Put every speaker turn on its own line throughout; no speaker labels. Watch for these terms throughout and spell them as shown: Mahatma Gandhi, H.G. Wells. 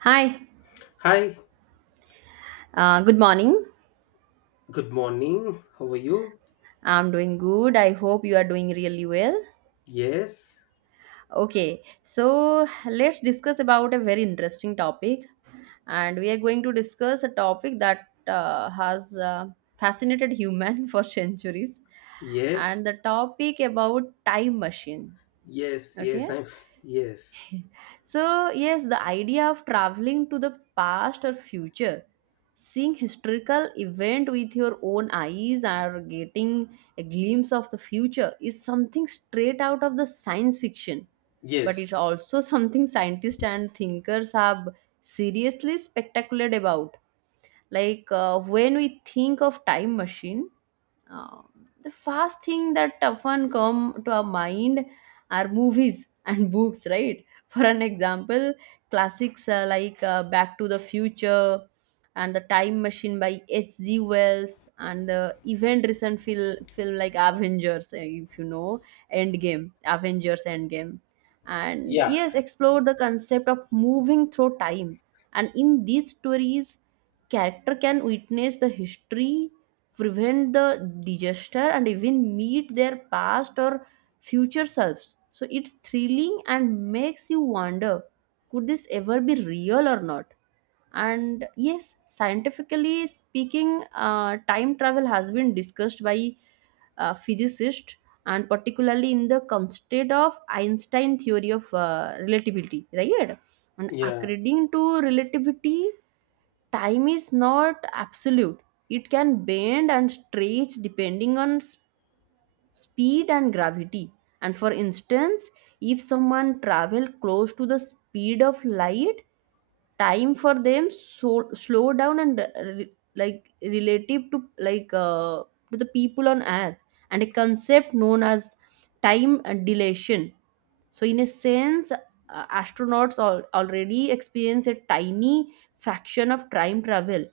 Hi,
Hi,
good morning.
good morning. How are you?
I'm doing good. I hope you are doing really well.
Yes,
Okay, so let's discuss about a very interesting topic, and we are going to discuss a topic that has fascinated human for centuries,
yes,
and the topic about time machine.
yes, yes.
Okay,
I'm Yes,
so, yes, the idea of traveling to the past or future, seeing historical event with your own eyes or getting a glimpse of the future is something straight out of the science fiction, but
yes,
it's also something scientists and thinkers have seriously speculated about. Like when we think of time machine, uh, the first thing that often come to our mind are movies and books, right? For an example, classics like Back to the Future and The Time Machine by H.G. Wells and the even recent film like Avengers, if you know, Endgame, Avengers Endgame. And
yeah,
yes, explore the concept of moving through time. And in these stories, character can witness the history prevent the digester and even meet their past or future selves. So it's thrilling and makes you wonder could this ever be real or not? And yes, scientifically speaking, time travel has been discussed by physicists and particularly in the context of Einstein theory of relativity, right? And
yeah,
according to relativity, time is not absolute, it can bend and stretch depending on speed and gravity, and for instance, if someone travel close to the speed of light, time for them so slow down and like relative to to the people on earth, and a concept known as time dilation. So in a sense, astronauts already experience a tiny fraction of time travel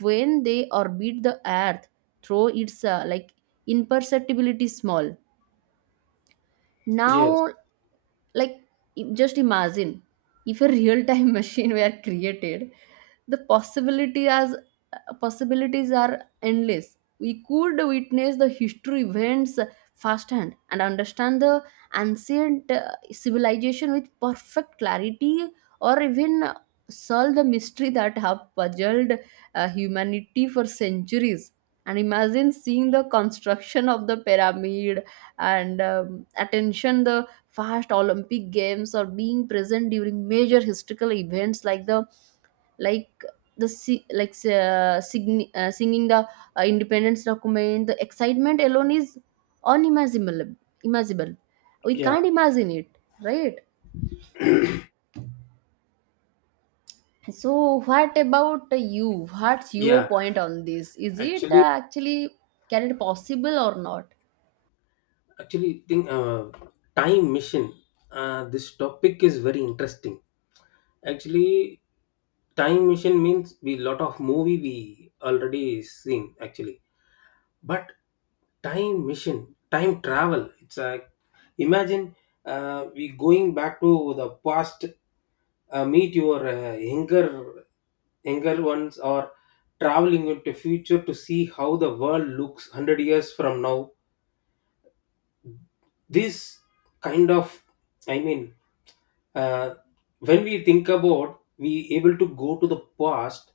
when they orbit the earth through its like imperceptibility small
yes,
now. Like just imagine if a real time machine were created, the possibility as possibilities are endless. We could witness the history events firsthand and understand the ancient civilization with perfect clarity, or even solve the mystery that have puzzled humanity for centuries. And imagine seeing the construction of the pyramid and attention the past olympic games, or being present during major historical events like the like the singing the independence document. The excitement alone is unimaginable imaginable, we can't
yeah,
imagine it, right? So what about you, what's your
yeah.
point on this, is it
Actually,
actually, can it possible or not?
actually, think time machine. This topic is very interesting. Actually, time machine means we lot of movie we already seen actually, but time machine, time travel. It's like imagine, we going back to the past, meet your younger ones, or traveling into future to see how the world looks 100 years from now. This kind of, I mean, uh, when we think about, we able to go to the past,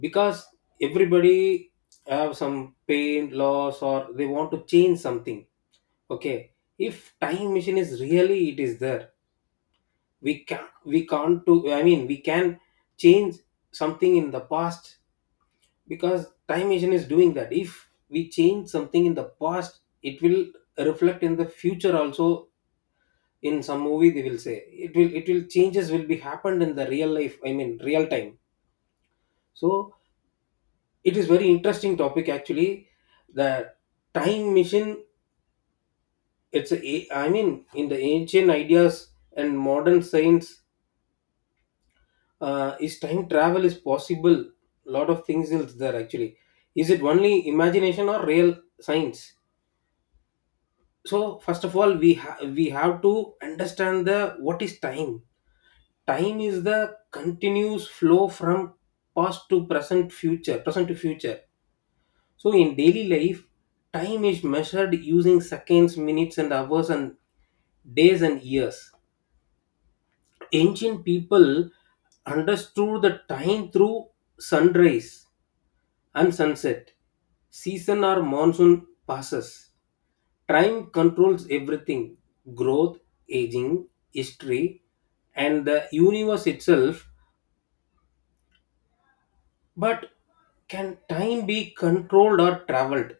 because everybody have some pain loss or they want to change something. Okay, if time machine is really it is there, we can, we can't do, I mean, we can change something in the past, because time machine is doing that. If we change something in the past, it will reflect in the future also. In some movie they will say it will changes will be happened in the real life, I mean real time. So it is very interesting topic actually, the time machine. I mean, in the ancient ideas and modern science, is time travel is possible? A lot of things is there actually. Is it only imagination or real science? So first of all we have to understand the what is time. Time is the continuous flow from past to present, future, present to future. So in daily life, time is measured using seconds, minutes, and hours, and days and years. Ancient people understood the time through sunrise and sunset. Season or monsoon passes. Time controls everything: growth, aging, history, and the universe itself. But can time be controlled or traveled?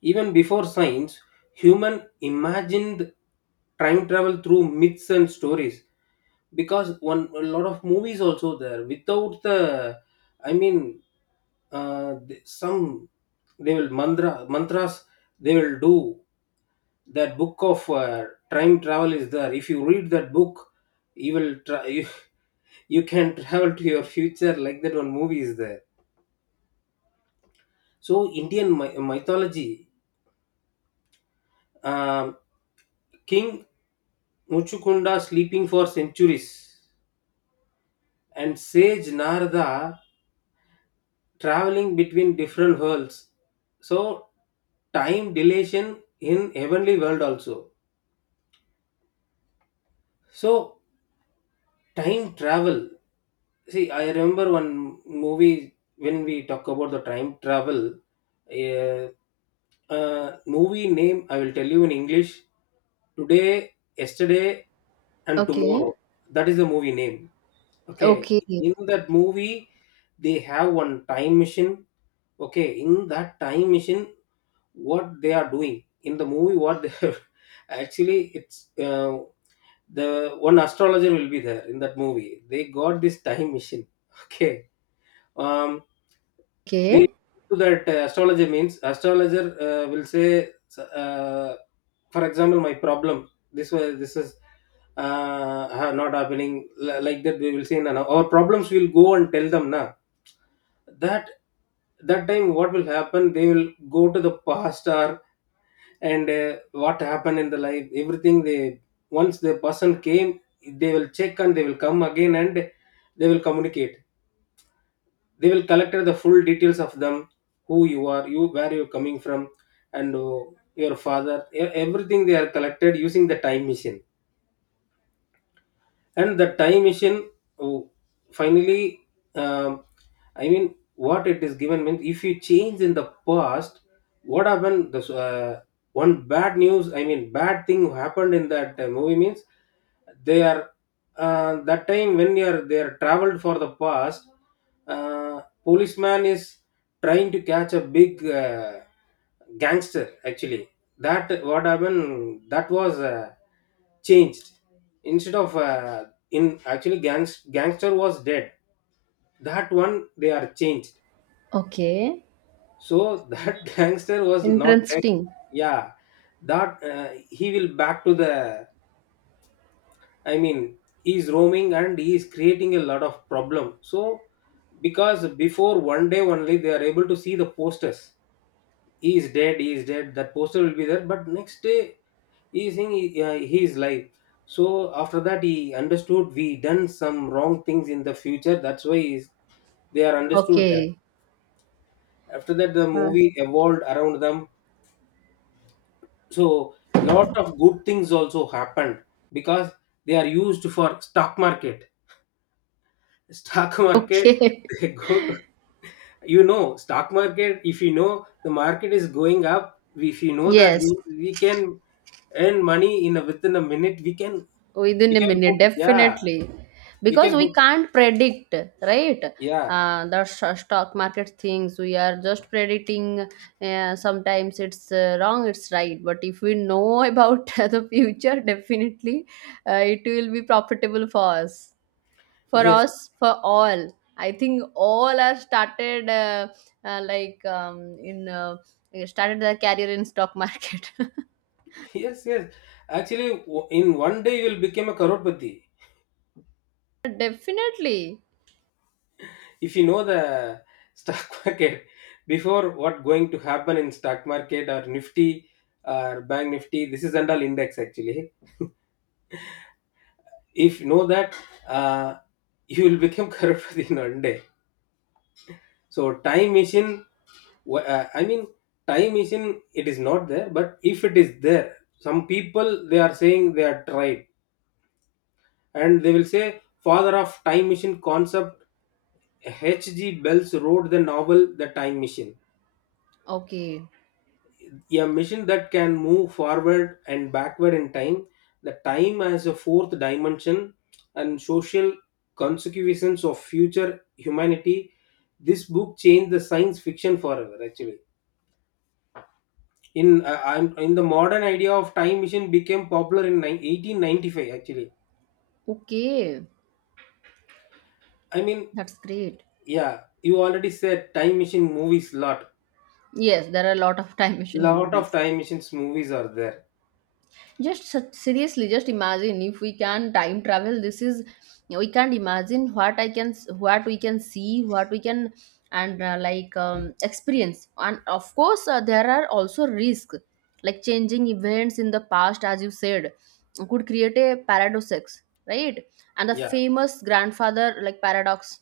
Even before science, human imagined time travel through myths and stories. Because one, a lot of movies also there without the, I mean, some, they will mantras they will do. That book of, time travel is there. If you read that book you will try you can travel to your future, like that one movie is there. So Indian mythology, um, king Muchukonda sleeping for centuries, and sage Narada traveling between different worlds. So, time dilation in heavenly world also. So, time travel. See, I remember one movie when we talk about the time travel. Uh, Movie name I will tell you in English. Today, Yesterday, and
Okay,
Tomorrow. That is the movie name. Okay,
okay,
in that movie they have one time machine. Okay, in that time machine, what they are doing in the movie, what they actually it's, uh, the one astrologer will be there in that movie. They got this time machine. Okay, um they,
okay,
to that astrology means astrologer will say, uh, for example my problem this is, not happening, like that they will say, no, no. Our problems will go and tell them now, that that time what will happen they will go to the past. Or and, what happened in the life, everything they, once the person came, they will check and they will come again, and they will communicate, they will collect the full details of them: who you are, you where you're coming from, and your father, everything they are collected using the time machine. And the time machine, oh, finally, um, I mean, what it is given means, if you change in the past, what happened? The, uh, one bad news, I mean, bad thing happened in that movie means, they are, that time when they are traveled for the past. uh, Policeman is trying to catch a big, uh, gangster actually. That what happened, that was, changed, instead of, in actually, gangster was dead, that one they are changed.
okay,
So that gangster was not dead.
interesting,
Yeah, that, he will back to the, I mean, he is roaming and he is creating a lot of problem. So because before one day only they are able to see the posters: he is dead, he is dead, that poster will be there. But next day he is saying he is live. So after that he understood we done some wrong things in the future, that's why he is, they are understood that.
okay.
After that the
Uh,
movie evolved around them. So lot of good things also happened, because they are used for stock market, stock market
okay.
they go to, stock market. If you know the market is going up, if you know that, we
Yes,
we can earn money within a minute we can we
within a
can put.
minute,
Yeah,
definitely.
we
Because
can put.
we can't predict, right?
Yeah,
The stock market things, we are just predicting. Sometimes it's wrong, it's right. But if we know about the future, definitely it will be profitable for us, for
yes.
us, for all. I think all are started like in started their career in stock market.
Yes, yes. Actually, in one day you will become a karodpati,
Definitely.
if you know the stock market, before what going to happen in stock market, or nifty or bank nifty, this is and index actually. If you know that, uh, you will become karodpati in one day. So time machine, I mean, time machine, it is not there. But if it is there, some people they are saying they are tried, and they will say father of time machine concept H.G. Wells wrote the novel The Time Machine,
Okay.
a machine that can move forward and backward in time, the time as a fourth dimension, and social consequences of future humanity. This book changed the science fiction forever actually. In the modern idea of time machine became popular in 1895 actually.
Okay.
I mean,
That's great.
yeah, you already said time machine movies lot.
Yes, there are a lot of time machine
Lot of
movies.
time machines movies are there.
Just such, seriously, just imagine if we can time travel. This is we can't imagine what I can, what we can see, what we can, and experience. And of course, there are also risks, like changing events in the past, as you said, could create a paradox, right? And the
Yeah.
famous grandfather like paradox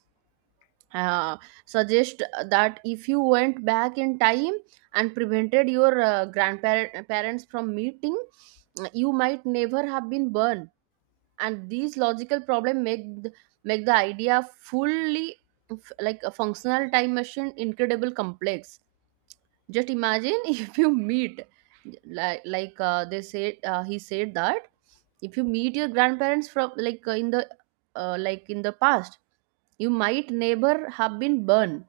uh, suggest that if you went back in time and prevented your grandparents from meeting, you might never have been born, and these logical problem make the idea fully like a functional time machine incredible complex. Just imagine if you meet like they said, he said that if you meet your grandparents from in the like in the past, you might neighbor have been burned,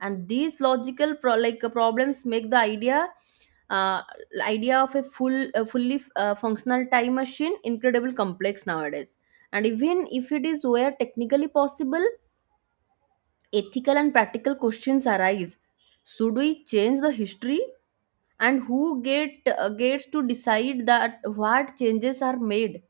and these logical problems make the idea, uh, idea of a fully functional time machine incredibly complex nowadays. And even if it is where technically possible, ethical and practical questions arise. Should we change the history, and who gets to decide that what changes are made?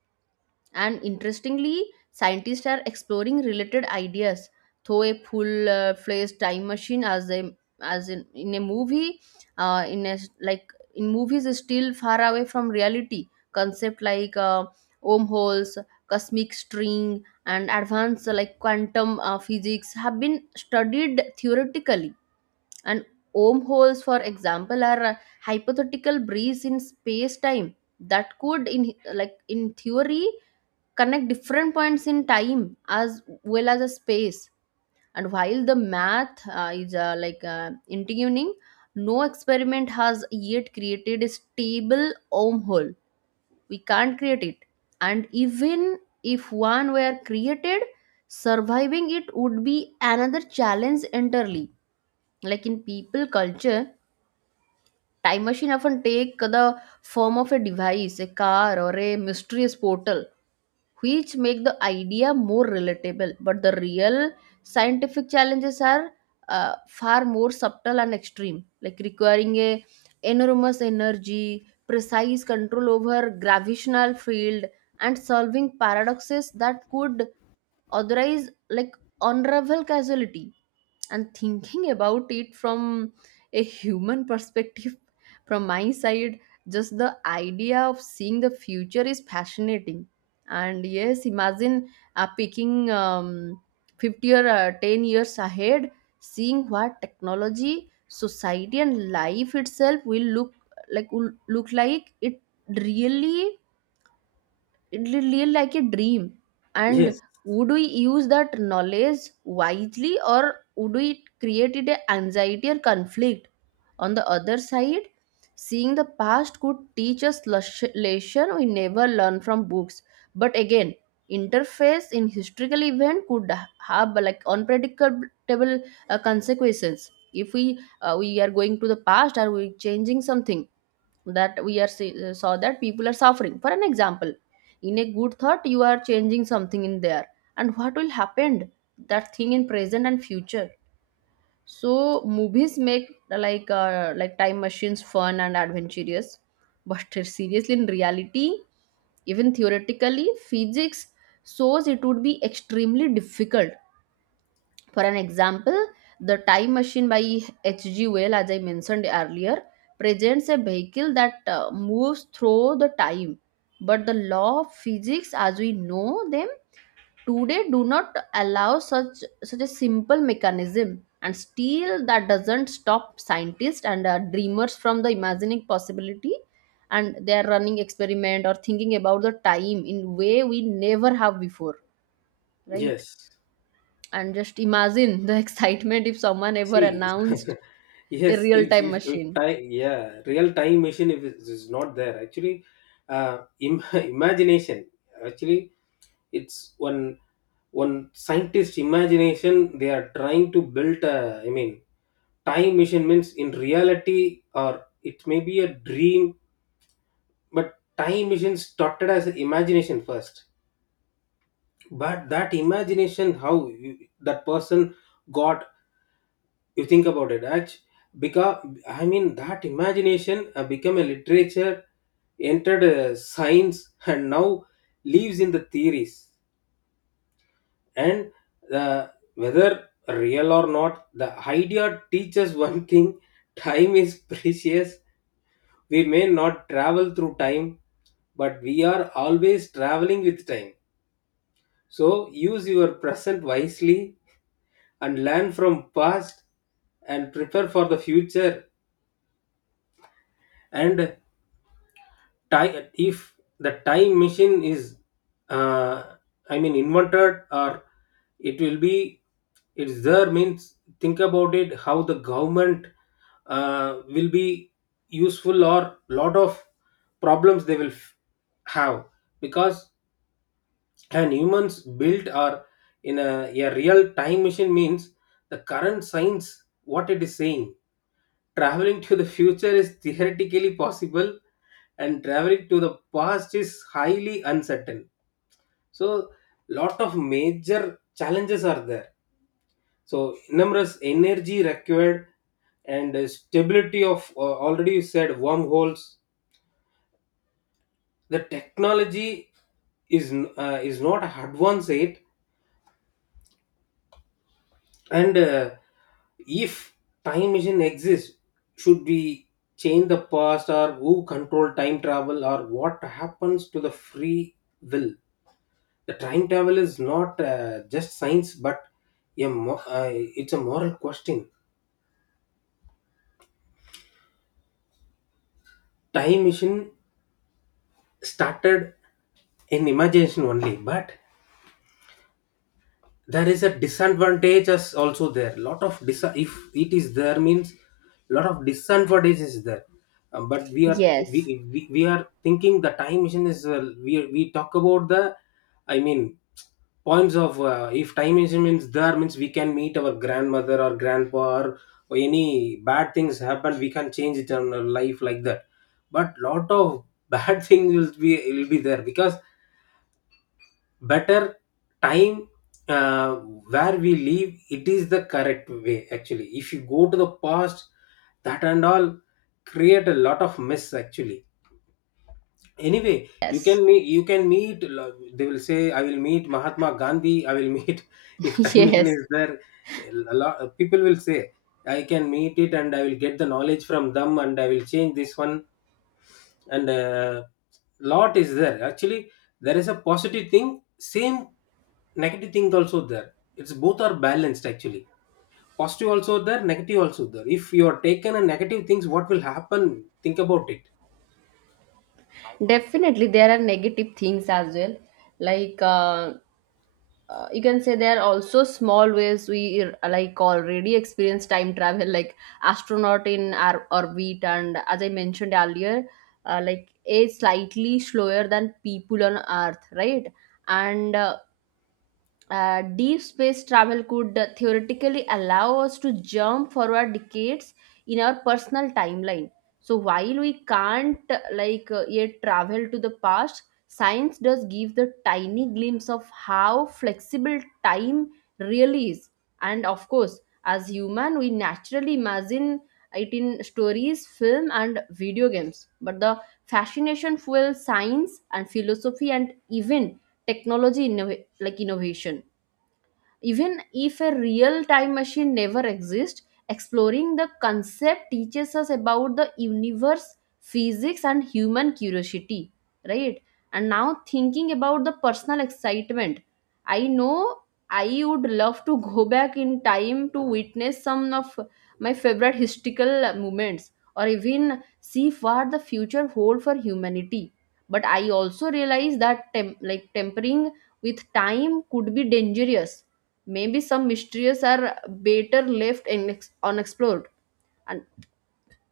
And interestingly, scientists are exploring related ideas through a full fledged time machine as a in a movie, like in movies is still far away from reality. Concept like wormholes, cosmic string, and advanced quantum physics have been studied theoretically. And wormholes, for example, are hypothetical breeze in space-time that could, in like in theory, connect different points in time as well as a space. And while the math is intriguing, no experiment has yet created a stable wormhole. We can't create it. And even if one were created, surviving it would be another challenge entirely. Like in people culture, time machine often take the form of a device, a car, or a mysterious portal, which make the idea more relatable. But the real scientific challenges are far more subtle and extreme, like requiring a enormous energy, precise control over gravitational field, and solving paradoxes that could otherwise like unravel causality. And thinking about it from a human perspective from my side, just the idea of seeing the future is fascinating. And yes, imagine picking 50 or 10 years ahead, seeing what technology, society, and life itself will look like it really, it will real like a dream. And
Yes.
would we use that knowledge wisely, or would we create it a anxiety or conflict? On the other side, seeing the past could teach us lesson we never learn from books. But again, interface in historical event could have like unpredictable consequences. If we we are going to the past or we changing something, that we are saw that people are suffering, for an example, in a good thought you are changing something in there, and what will happen that thing in present and future. So movies make time machines fun and adventurous, but seriously in reality, even theoretically physics shows it would be extremely difficult. For an example, the Time Machine by H.G. Wells, as I mentioned earlier, presents a vehicle that moves through the time. But the law of physics, as we know them today, do not allow such such a simple mechanism. And still, that doesn't stop scientists and dreamers from the imagining possibility. And they are running experiment or thinking about the time in way we never have before, right?
Yes.
And just imagine the excitement if someone ever
See,
announced a
yes,
real
if
time
if, if
machine.
time, yeah, real time machine if it is not there actually, imagination actually. It's one scientist imagination, they are trying to build. I mean, time machine means in reality, or it may be a dream, but time machine started as an imagination first. But that imagination, that person got, you think about it actually. Because, I mean, that imagination become a literature, entered science, and now lives in the theories. And, uh, whether real or not, the idea teaches one thing: time is precious. We may not travel through time, but we are always traveling with time. So use your present wisely, and learn from past, and prepare for the future. And, if the time machine is, uh, I mean, invented, or it will be, it's there, means think about it, how the government will be useful, or lot of problems they will have. Because, and humans built are in a real time machine means, the current science, what it is saying, traveling to the future is theoretically possible, and traveling to the past is highly uncertain. So lot of major challenges are there. So numerous energy required, and, stability of, already you said wormholes, the technology is not advanced yet. And, if time machine exists, should we change the past, or who control time travel, or what happens to the free will? The time travel is not, just science, but it's a moral question. Time machine started in imagination only, but there is a disadvantage as also there, lot of, if it is there means lot of disadvantage is there. But we are we,
Yes,
we are thinking the time machine is, we, talk about the, I mean, points of, if time machine means there means, we can meet our grandmother or grandpa, or any bad things happen we can change it in our life, like that. But lot of bad things will be there, because better time, where we live, it is the correct way actually. If you go to the past, that and all create a lot of mess actually. Anyway, you can
yes.
meet you can meet they will say, I will meet Mahatma Gandhi, I will meet, if time machine
Yes.
is there, a lot people will say I can meet it, and I will get the knowledge from them, and I will change this one. And, lot is there actually. There is a positive thing, same negative thing also there. It's both are balanced actually. Positive also there, negative also there. If you are taken a negative things, what will happen, think about it.
Definitely, there are negative things as well. Like, you can say there are also small ways we like already experience time travel, like astronaut in our orbit, and as I mentioned earlier, like a slightly slower than people on Earth, right? And deep space travel could theoretically allow us to jump forward decades in our personal timeline. So while we can't yet travel to the past, science does give the tiny glimpse of how flexible time really is. And of course, as human we naturally imagine it in stories, film, and video games, but the fascination fuels science and philosophy and even technology innovation. Even if a real time machine never exists, exploring the concept teaches us about the universe, physics, and human curiosity, right? And now, thinking about the personal excitement, I know I would love to go back in time to witness some of my favorite historical moments or even see what the future holds for humanity. But I also realize that tempering with time could be dangerous. Maybe some mysteries are better left unexplored, and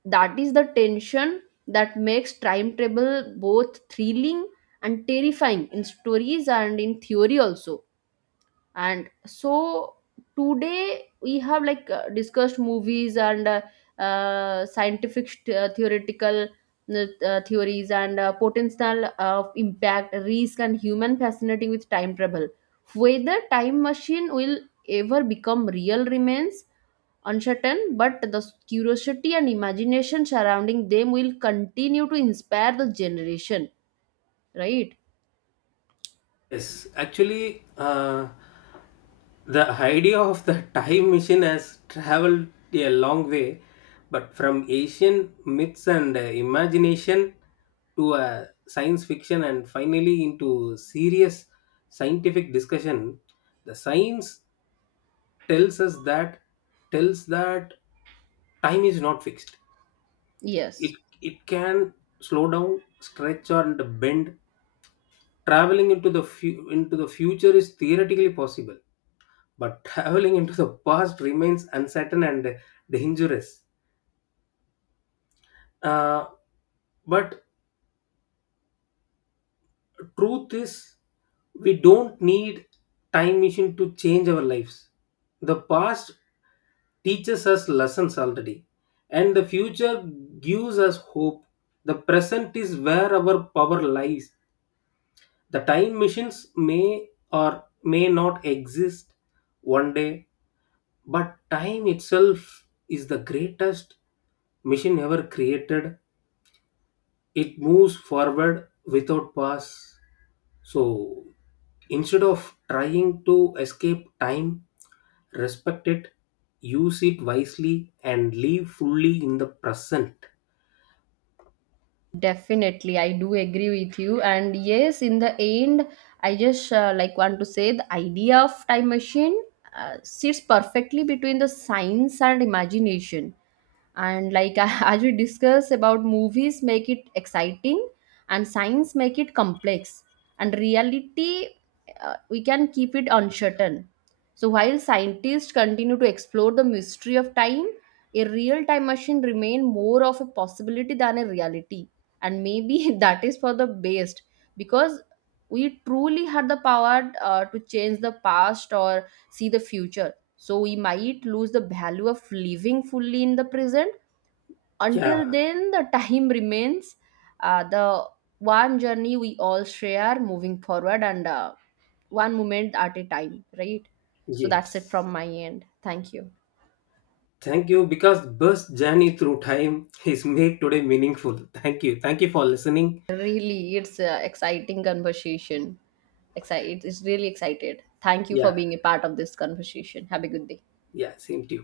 that is the tension that makes time travel both thrilling and terrifying in stories and in theory also. And so today we have discussed movies and scientific theoretical theories and potential of impact risk and human fascinating with time travel. Whether time machine will ever become real remains uncertain, but the curiosity and imagination surrounding them will continue to inspire the generation, right?
Yes, actually, the idea of the time machine has traveled a long way, but from Asian myths and, imagination, to, science fiction, and finally into serious scientific discussion. The science tells us that tells that time is not fixed. It
Yes.
it can slow down, stretch, and bend. Traveling into the future is theoretically possible, but traveling into the past remains uncertain and dangerous. Uh, but truth is, we don't need time machine to change our lives. The past teaches us lessons already, and the future gives us hope. The present is where our power lies. The time machines may or may not exist one day. But time itself is the greatest machine ever created. It moves forward without pause. So instead of trying to escape time, respect it, use it wisely, and live fully in the present.
Definitely, I do agree with you. And yes, in the end, I just want to say the idea of time machine sits perfectly between the science and imagination. And like, as we discuss about, movies make it exciting and science make it complex, and reality we can keep it uncertain. So while scientists continue to explore the mystery of time, a real time machine remain more of a possibility than a reality. And maybe that is for the best, because we truly had the power to change the past or see the future, so we might lose the value of living fully in the present.
Yeah,
Until then, the time remains the one journey we all share, moving forward and one moment at a time, right? So that's it
yes.
from my end. Thank you.
Thank you, because bus journey through time is made today meaningful. Thank you. Thank you for listening.
Really, it's an exciting conversation. Excited. It's really excited. Thank you for
Yeah,
being a part of this conversation. Have a good day.
yeah, same to you.